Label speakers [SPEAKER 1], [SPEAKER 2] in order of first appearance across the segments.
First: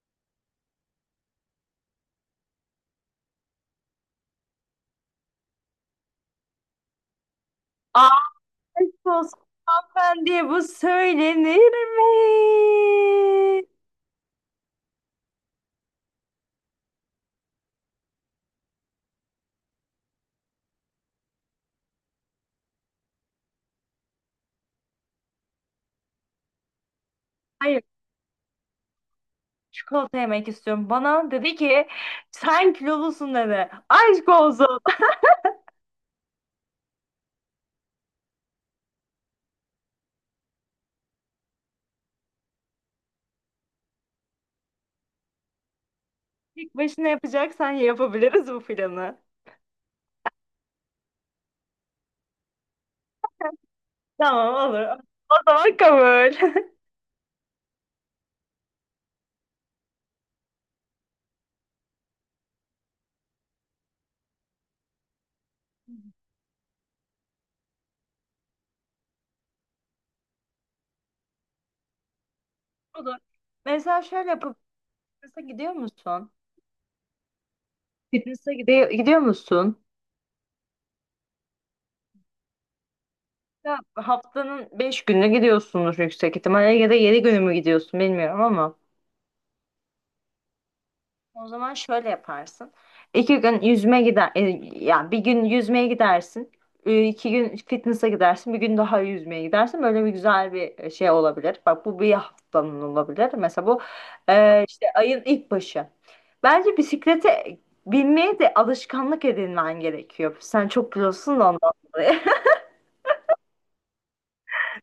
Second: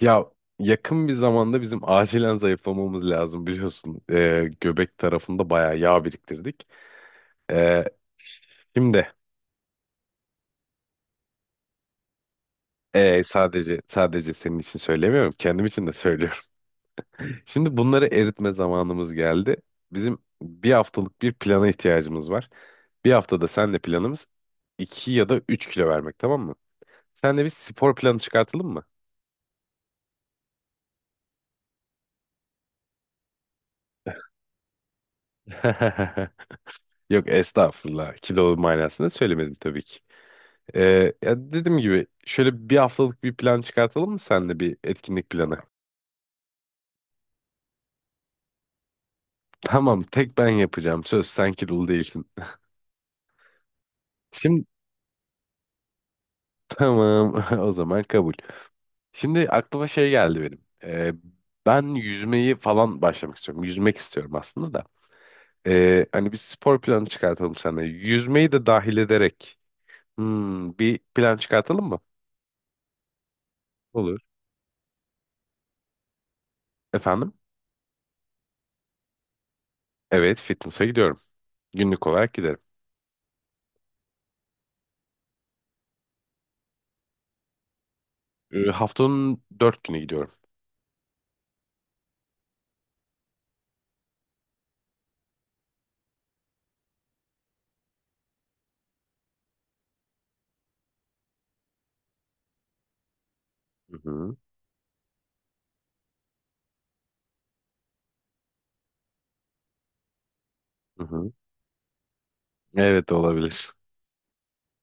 [SPEAKER 1] Ya yakın bir zamanda bizim acilen zayıflamamız lazım biliyorsun. Göbek tarafında bayağı yağ biriktirdik. Ee,
[SPEAKER 2] Aşk
[SPEAKER 1] şimdi
[SPEAKER 2] olsun, hanımefendiye bu söylenir mi?
[SPEAKER 1] ee, sadece senin için söylemiyorum, kendim için de söylüyorum. Şimdi bunları eritme zamanımız geldi. Bizim bir haftalık bir plana ihtiyacımız var. Bir haftada senle planımız 2 ya da 3 kilo vermek, tamam mı? Senle bir
[SPEAKER 2] Hayır.
[SPEAKER 1] spor planı çıkartalım mı?
[SPEAKER 2] Çikolata yemek istiyorum. Bana dedi ki sen kilolusun dedi. Aşk olsun.
[SPEAKER 1] Yok estağfurullah. Kilo manasında söylemedim tabii ki. Ya dediğim gibi şöyle bir haftalık bir plan çıkartalım mı senle, bir etkinlik planı?
[SPEAKER 2] Tek başına yapacaksan yapabiliriz bu planı.
[SPEAKER 1] Tamam, tek ben yapacağım, söz, sen kilolu değilsin.
[SPEAKER 2] Tamam,
[SPEAKER 1] Şimdi
[SPEAKER 2] olur. O zaman kabul.
[SPEAKER 1] tamam, o zaman kabul. Şimdi aklıma şey geldi benim. Ben yüzmeyi falan başlamak istiyorum. Yüzmek istiyorum aslında da. Hani bir spor planı çıkartalım seninle. Yüzmeyi de dahil ederek bir plan çıkartalım mı?
[SPEAKER 2] Olur. Mesela
[SPEAKER 1] Olur.
[SPEAKER 2] şöyle yapıp fitness'a gidiyor musun?
[SPEAKER 1] Efendim?
[SPEAKER 2] Fitness'a gidiyor musun?
[SPEAKER 1] Evet, fitness'a gidiyorum. Günlük olarak giderim.
[SPEAKER 2] Ya haftanın beş günü gidiyorsunuz yüksek ihtimalle ya da 7 günü mü gidiyorsun, bilmiyorum
[SPEAKER 1] Ee,
[SPEAKER 2] ama.
[SPEAKER 1] haftanın 4 günü gidiyorum.
[SPEAKER 2] O zaman şöyle yaparsın. İki gün yüzme gider, yani bir gün yüzmeye gidersin, iki gün fitness'a gidersin, bir gün daha yüzmeye gidersin. Böyle bir güzel bir şey olabilir. Bak, bu bir haftanın olabilir. Mesela bu
[SPEAKER 1] Hı hı.
[SPEAKER 2] işte ayın ilk başı. Bence bisiklete binmeye de alışkanlık edinmen gerekiyor. Sen çok
[SPEAKER 1] Hı hı.
[SPEAKER 2] biliyorsun da ondan dolayı.
[SPEAKER 1] Evet, olabilir.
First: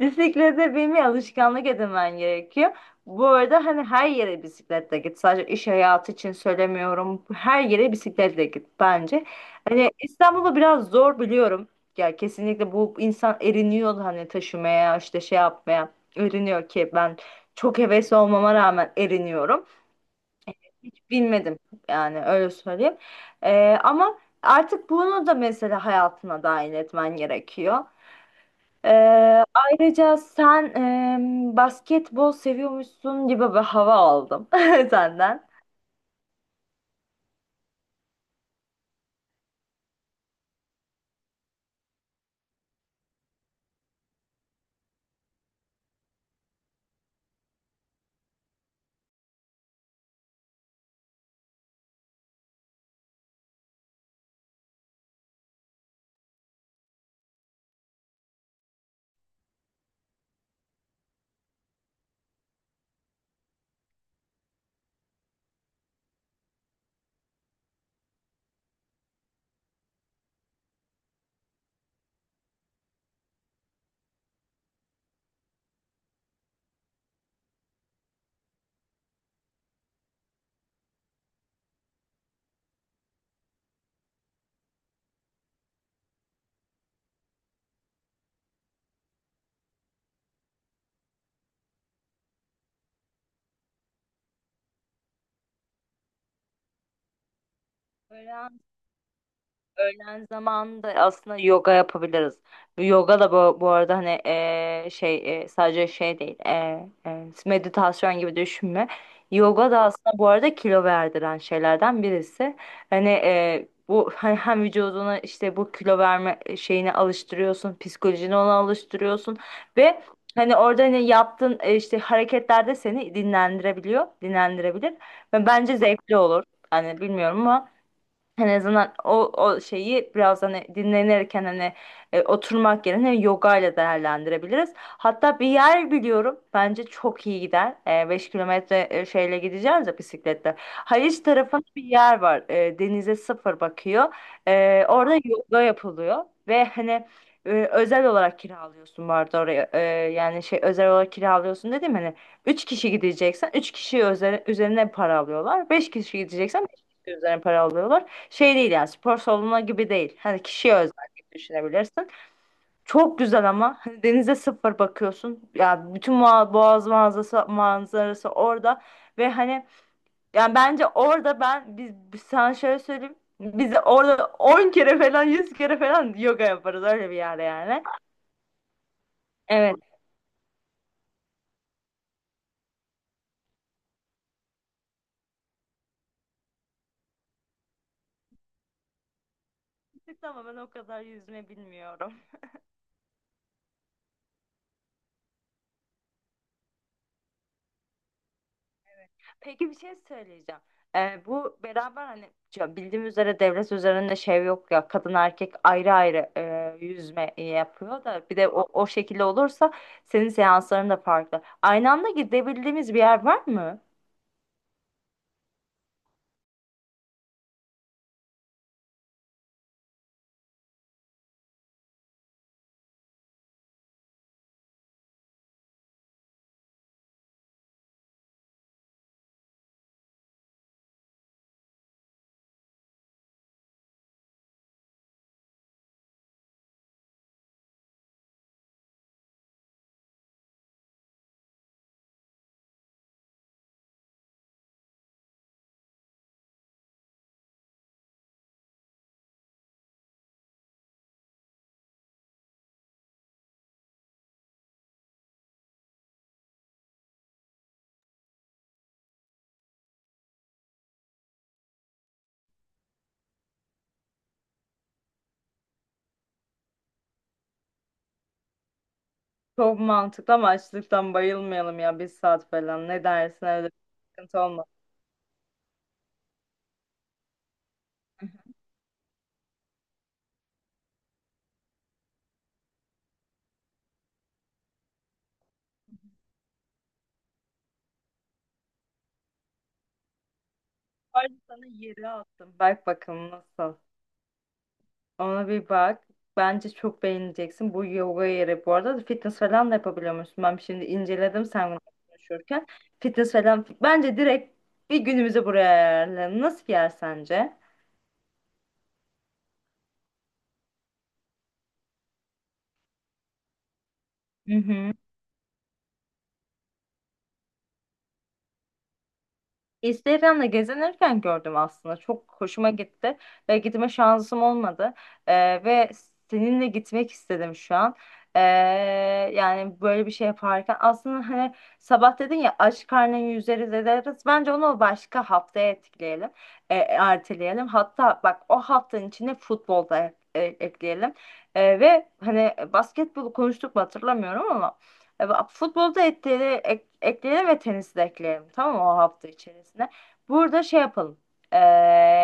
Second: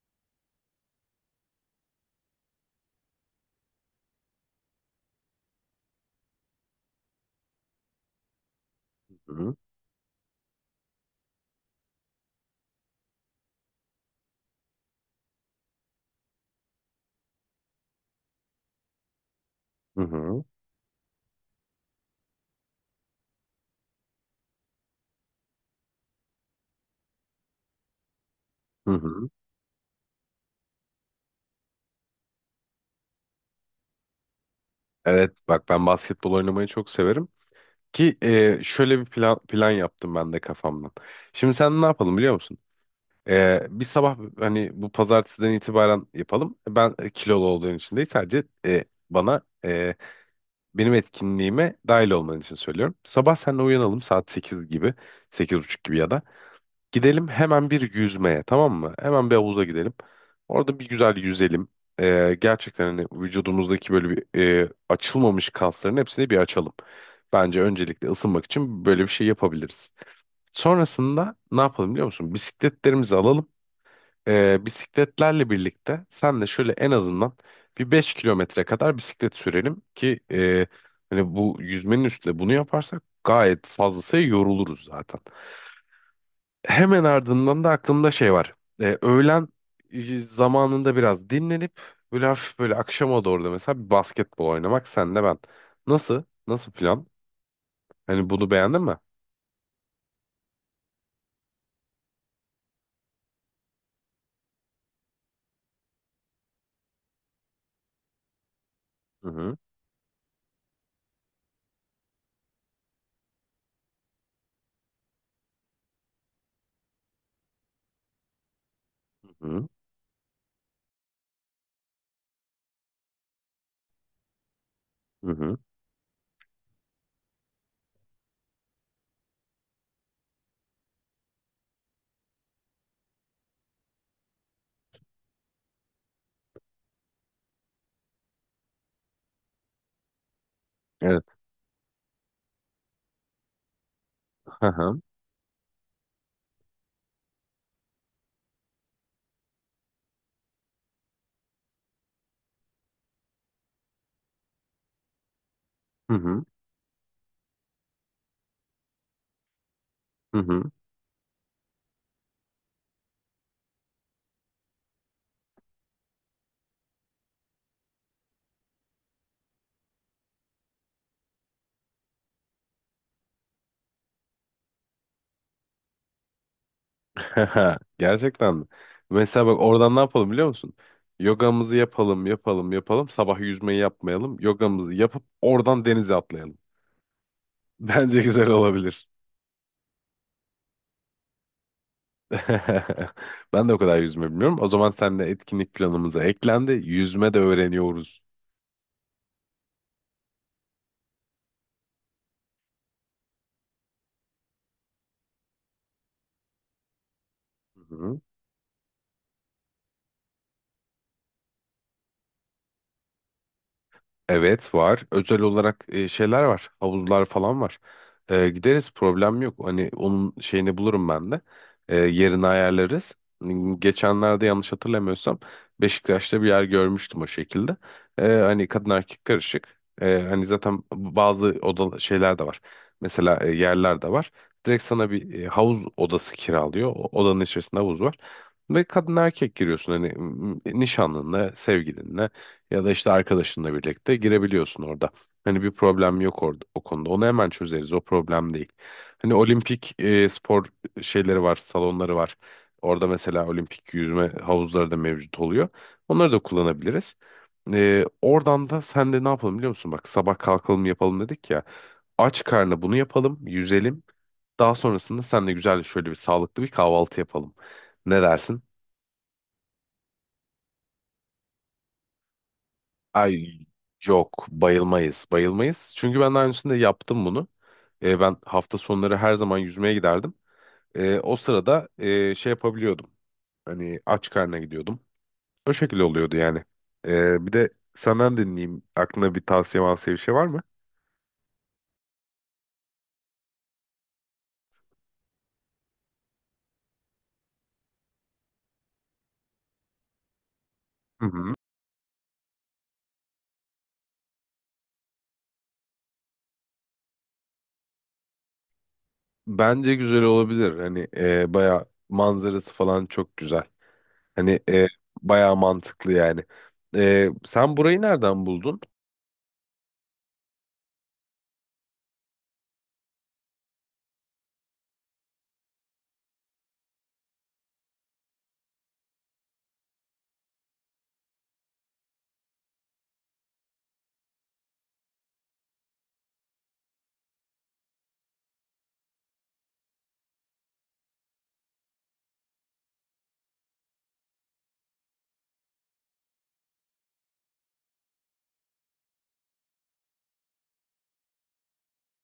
[SPEAKER 2] Bisiklete binmeye alışkanlık edinmen gerekiyor. Bu arada hani her yere bisikletle git. Sadece iş hayatı için söylemiyorum. Her yere bisikletle git bence.
[SPEAKER 1] Hı hı.
[SPEAKER 2] Hani İstanbul'da biraz zor biliyorum. Ya kesinlikle bu insan eriniyor hani taşımaya işte şey yapmaya. Eriniyor ki ben çok hevesli olmama rağmen eriniyorum.
[SPEAKER 1] Hı hı.
[SPEAKER 2] Hiç binmedim yani, öyle söyleyeyim. Ama artık bunu da mesela hayatına dahil etmen gerekiyor.
[SPEAKER 1] Hı hı.
[SPEAKER 2] Ayrıca sen basketbol seviyormuşsun gibi bir hava aldım
[SPEAKER 1] Evet
[SPEAKER 2] senden.
[SPEAKER 1] bak, ben basketbol oynamayı çok severim. Ki şöyle bir plan yaptım ben de kafamdan. Şimdi sen ne yapalım, biliyor musun? Bir sabah, hani bu pazartesiden itibaren yapalım. Ben kilolu olduğun için değil, sadece bana benim etkinliğime dahil olman için söylüyorum. Sabah seninle uyanalım saat 8 gibi, 8.30 gibi ya da. Gidelim hemen bir yüzmeye, tamam mı? Hemen bir havuza gidelim. Orada bir güzel yüzelim. Gerçekten hani vücudumuzdaki böyle bir açılmamış kasların hepsini bir açalım. Bence öncelikle ısınmak için böyle bir şey yapabiliriz. Sonrasında ne yapalım, biliyor musun? Bisikletlerimizi alalım. Bisikletlerle birlikte sen de şöyle en azından bir 5 kilometre kadar bisiklet sürelim ki hani bu yüzmenin üstüne bunu yaparsak gayet fazlasıyla yoruluruz zaten. Hemen ardından da aklımda şey var. Öğlen zamanında biraz dinlenip böyle hafif, böyle akşama doğru da mesela bir basketbol oynamak, senle ben. Nasıl? Nasıl plan? Hani bunu beğendin mi?
[SPEAKER 2] Öğlen zamanında aslında yoga yapabiliriz. Bu yoga da bu arada hani şey sadece şey değil, meditasyon gibi düşünme.
[SPEAKER 1] Hı hı.
[SPEAKER 2] Yoga da aslında bu arada kilo verdiren şeylerden birisi. Hani bu hani hem vücuduna işte bu kilo verme şeyini alıştırıyorsun, psikolojini ona alıştırıyorsun
[SPEAKER 1] Hı hı.
[SPEAKER 2] ve hani orada hani yaptığın işte hareketler de seni dinlendirebiliyor, dinlendirebilir. Ve
[SPEAKER 1] Hı.
[SPEAKER 2] bence zevkli olur. Hani bilmiyorum ama. En azından o şeyi biraz hani dinlenirken hani oturmak yerine yoga ile değerlendirebiliriz. Hatta bir yer biliyorum, bence çok iyi gider. 5 kilometre şeyle gideceğiz ya, bisikletle. Haliç
[SPEAKER 1] Evet.
[SPEAKER 2] tarafında bir yer var. Denize sıfır bakıyor.
[SPEAKER 1] Hı hı.
[SPEAKER 2] Orada yoga yapılıyor ve hani özel olarak kiralıyorsun bu arada oraya. Yani şey özel olarak kiralıyorsun dedim hani. 3 kişi gideceksen 3 kişi üzerine para alıyorlar. 5
[SPEAKER 1] Hı
[SPEAKER 2] kişi
[SPEAKER 1] hı.
[SPEAKER 2] gideceksen 5 kişi üzerine para alıyorlar. Şey değil, yani spor salonu gibi değil.
[SPEAKER 1] Hı
[SPEAKER 2] Hani
[SPEAKER 1] hı.
[SPEAKER 2] kişiye özel gibi düşünebilirsin. Çok güzel ama hani denize sıfır bakıyorsun. Ya bütün boğaz manzarası orada ve hani yani bence orada ben biz sana şöyle söyleyeyim. Biz orada 10 kere falan 100 kere falan yoga yaparız öyle bir yerde yani.
[SPEAKER 1] Gerçekten mi? Mesela bak,
[SPEAKER 2] Evet.
[SPEAKER 1] oradan ne yapalım biliyor musun? Yogamızı yapalım, yapalım, yapalım. Sabah yüzmeyi yapmayalım. Yogamızı yapıp oradan denize atlayalım. Bence güzel olabilir.
[SPEAKER 2] Ama ben o kadar yüzme bilmiyorum.
[SPEAKER 1] Ben de o kadar yüzme bilmiyorum. O zaman sen de etkinlik planımıza eklendi. Yüzme de öğreniyoruz.
[SPEAKER 2] Peki, bir şey söyleyeceğim. Bu beraber hani ya bildiğim üzere devlet üzerinde şey yok ya, kadın erkek ayrı ayrı yüzme
[SPEAKER 1] Hı
[SPEAKER 2] yapıyor
[SPEAKER 1] hı.
[SPEAKER 2] da bir de o şekilde olursa senin seansların da farklı. Aynı anda gidebildiğimiz bir yer var mı?
[SPEAKER 1] Evet, var. Özel olarak şeyler var. Havuzlar falan var. Gideriz, problem yok. Hani onun şeyini bulurum ben de. Yerini ayarlarız. Geçenlerde yanlış hatırlamıyorsam Beşiktaş'ta bir yer görmüştüm o şekilde. Hani kadın erkek karışık. Hani zaten bazı oda şeyler de var. Mesela yerler de var. Direkt sana bir havuz odası kiralıyor. O odanın içerisinde havuz var. Ve kadın erkek giriyorsun hani nişanlınla, sevgilinle. Ya da işte arkadaşınla birlikte girebiliyorsun orada. Hani bir problem yok orada o konuda. Onu hemen çözeriz. O problem değil. Hani olimpik spor şeyleri var, salonları var. Orada mesela olimpik yüzme havuzları da mevcut oluyor. Onları da kullanabiliriz. Oradan da sen de ne yapalım biliyor musun? Bak, sabah kalkalım yapalım dedik ya. Aç karnına bunu yapalım, yüzelim. Daha sonrasında sen de güzel şöyle bir sağlıklı bir kahvaltı yapalım. Ne dersin?
[SPEAKER 2] Çok mantıklı ama açlıktan bayılmayalım ya, bir saat falan. Ne dersin
[SPEAKER 1] Ay,
[SPEAKER 2] öyle bir, sıkıntı
[SPEAKER 1] yok,
[SPEAKER 2] olmaz.
[SPEAKER 1] bayılmayız bayılmayız. Çünkü ben daha öncesinde yaptım bunu. Ben hafta sonları her zaman yüzmeye giderdim. O sırada şey yapabiliyordum. Hani aç karnına gidiyordum. O şekilde oluyordu yani. Bir de senden dinleyeyim. Aklına bir tavsiye mavsiye bir şey var mı?
[SPEAKER 2] Ayrıca sana yeri attım. Bak bakalım nasıl. Ona bir bak. Bence çok beğeneceksin. Bu yoga yeri bu arada fitness falan da yapabiliyor musun? Ben şimdi
[SPEAKER 1] Hı
[SPEAKER 2] inceledim
[SPEAKER 1] hı.
[SPEAKER 2] sen bunu konuşurken. Fitness falan. Bence direkt bir günümüzü buraya ayarlayalım. Nasıl bir yer sence?
[SPEAKER 1] Bence güzel olabilir. Hani baya manzarası falan çok güzel.
[SPEAKER 2] Hı
[SPEAKER 1] Hani
[SPEAKER 2] hı.
[SPEAKER 1] baya mantıklı yani. Sen burayı nereden buldun?
[SPEAKER 2] Instagram'da gezinirken gördüm aslında. Çok hoşuma gitti ve gitme şansım olmadı. Ve seninle gitmek istedim şu an. Ee, Yani böyle bir şey yaparken aslında hani sabah dedin ya aç karnın yüzeriz ederiz. Bence onu başka haftaya etkileyelim. Erteleyelim. Hatta bak, o haftanın içine futbolda ekleyelim. Ve hani basketbolu konuştuk mu hatırlamıyorum ama bak, futbolda ekleyelim ve tenisi de ekleyelim. Tamam mı, o hafta içerisinde? Burada şey yapalım. E,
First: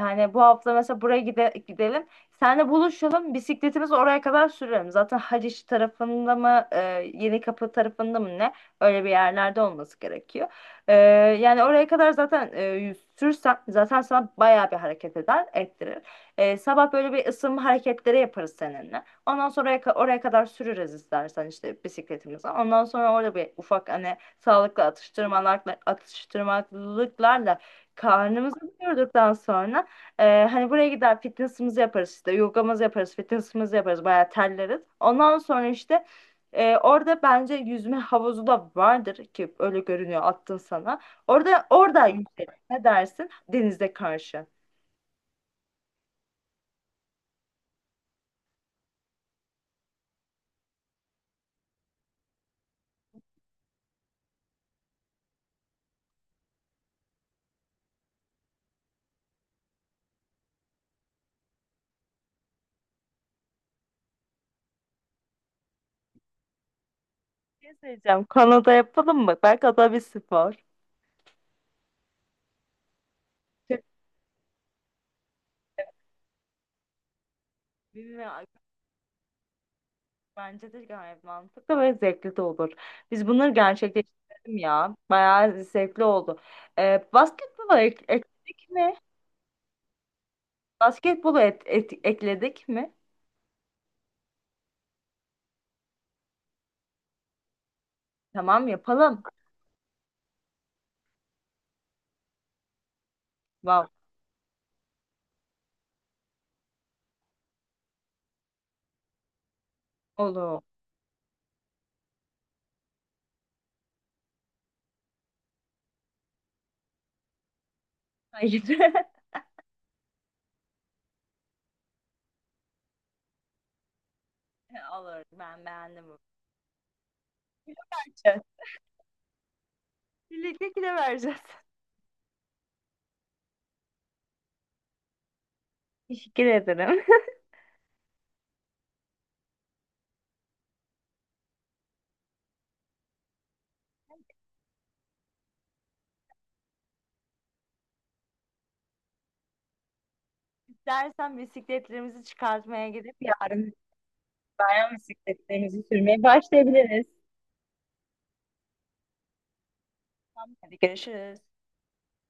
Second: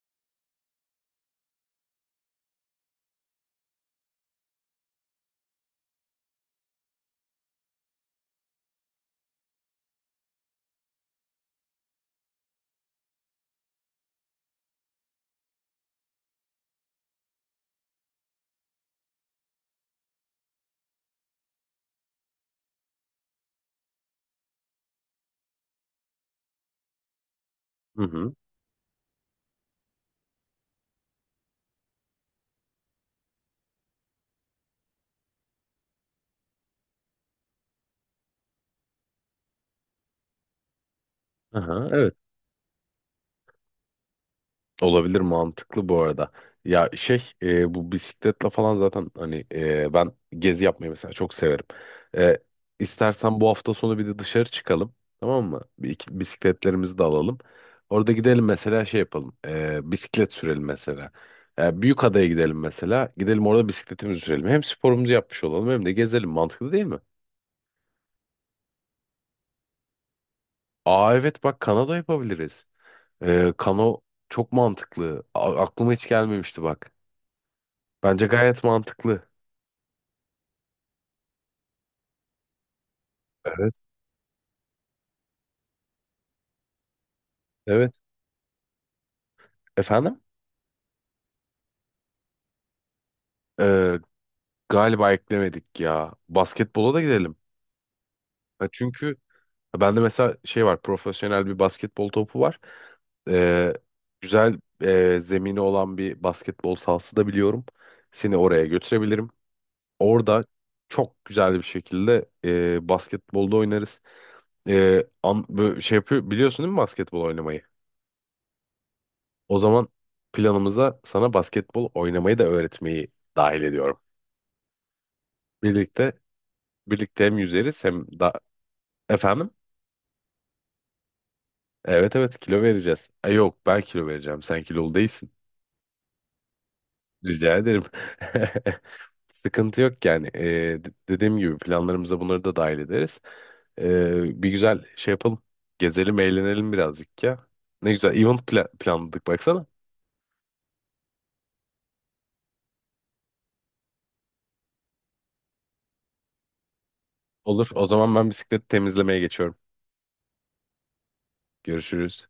[SPEAKER 2] Hani bu hafta mesela buraya gidelim. Seninle buluşalım. Bisikletimizi oraya kadar sürelim. Zaten Haliç tarafında mı Yenikapı tarafında mı ne? Öyle bir yerlerde olması gerekiyor. E, Yani oraya kadar zaten sürsen zaten sana bayağı bir hareket eder, ettirir. Sabah böyle bir ısınma hareketleri yaparız seninle. Ondan sonra oraya kadar sürürüz istersen işte bisikletimizi. Ondan sonra orada bir ufak hani sağlıklı atıştırmalarla, atıştırmalıklarla
[SPEAKER 1] Hı hı.
[SPEAKER 2] karnımızı doyurduktan sonra hani buraya gider fitness'ımızı yaparız işte yogamızı yaparız, fitness'ımızı yaparız bayağı terleriz. Ondan sonra işte orada bence yüzme havuzu da vardır ki öyle görünüyor attın sana. Orada
[SPEAKER 1] Aha,
[SPEAKER 2] orada
[SPEAKER 1] evet.
[SPEAKER 2] yüzelim. Ne dersin? Denize karşı.
[SPEAKER 1] Olabilir, mantıklı bu arada. Ya şey, bu bisikletle falan zaten hani ben gezi yapmayı mesela çok severim. E, istersen bu hafta sonu bir de dışarı çıkalım, tamam mı? Bisikletlerimizi de alalım. Orada gidelim mesela, şey yapalım. Bisiklet sürelim mesela. Büyükada'ya gidelim mesela. Gidelim orada bisikletimizi sürelim. Hem sporumuzu yapmış olalım hem de gezelim. Mantıklı değil mi?
[SPEAKER 2] Ne diyeceğim? Kanada yapalım mı? Belki o bir spor.
[SPEAKER 1] Aa evet bak, kano yapabiliriz. Kano çok mantıklı. Aklıma hiç gelmemişti bak. Bence
[SPEAKER 2] Bilmiyorum.
[SPEAKER 1] gayet mantıklı.
[SPEAKER 2] Bence de gayet mantıklı ve zevkli de olur. Biz bunları
[SPEAKER 1] Evet.
[SPEAKER 2] gerçekleştirelim ya. Bayağı zevkli oldu. Basketbolu
[SPEAKER 1] Evet.
[SPEAKER 2] ekledik mi?
[SPEAKER 1] Efendim?
[SPEAKER 2] Basketbolu ekledik mi?
[SPEAKER 1] Ee, galiba eklemedik ya. Basketbola da gidelim. Ha,
[SPEAKER 2] Tamam,
[SPEAKER 1] çünkü
[SPEAKER 2] yapalım.
[SPEAKER 1] bende mesela şey var. Profesyonel bir basketbol topu var. Ee,
[SPEAKER 2] Wow.
[SPEAKER 1] güzel zemini olan bir basketbol sahası da biliyorum. Seni oraya götürebilirim. Orada
[SPEAKER 2] Olur.
[SPEAKER 1] çok güzel bir şekilde basketbolda oynarız. Şey yapıyor, biliyorsun değil mi basketbol oynamayı?
[SPEAKER 2] Hayır.
[SPEAKER 1] O zaman planımıza sana basketbol oynamayı da öğretmeyi dahil ediyorum.
[SPEAKER 2] Olur. Ben beğendim
[SPEAKER 1] Birlikte
[SPEAKER 2] bu
[SPEAKER 1] Birlikte hem yüzeriz hem da
[SPEAKER 2] fikri.
[SPEAKER 1] efendim.
[SPEAKER 2] Birlikte kilo vereceğiz.
[SPEAKER 1] Evet evet, kilo vereceğiz. Yok, ben kilo vereceğim. Sen kilolu değilsin.
[SPEAKER 2] Teşekkür ederim.
[SPEAKER 1] Rica ederim. Sıkıntı yok yani. Dediğim gibi planlarımıza bunları da dahil ederiz. Bir güzel şey yapalım. Gezelim, eğlenelim birazcık ya. Ne güzel event planladık baksana.
[SPEAKER 2] İstersen bisikletlerimizi çıkartmaya gidip yarın bayan bisikletlerimizi sürmeye başlayabiliriz.
[SPEAKER 1] Olur. O zaman ben bisiklet temizlemeye geçiyorum.
[SPEAKER 2] Tamam, hadi görüşürüz.
[SPEAKER 1] Görüşürüz.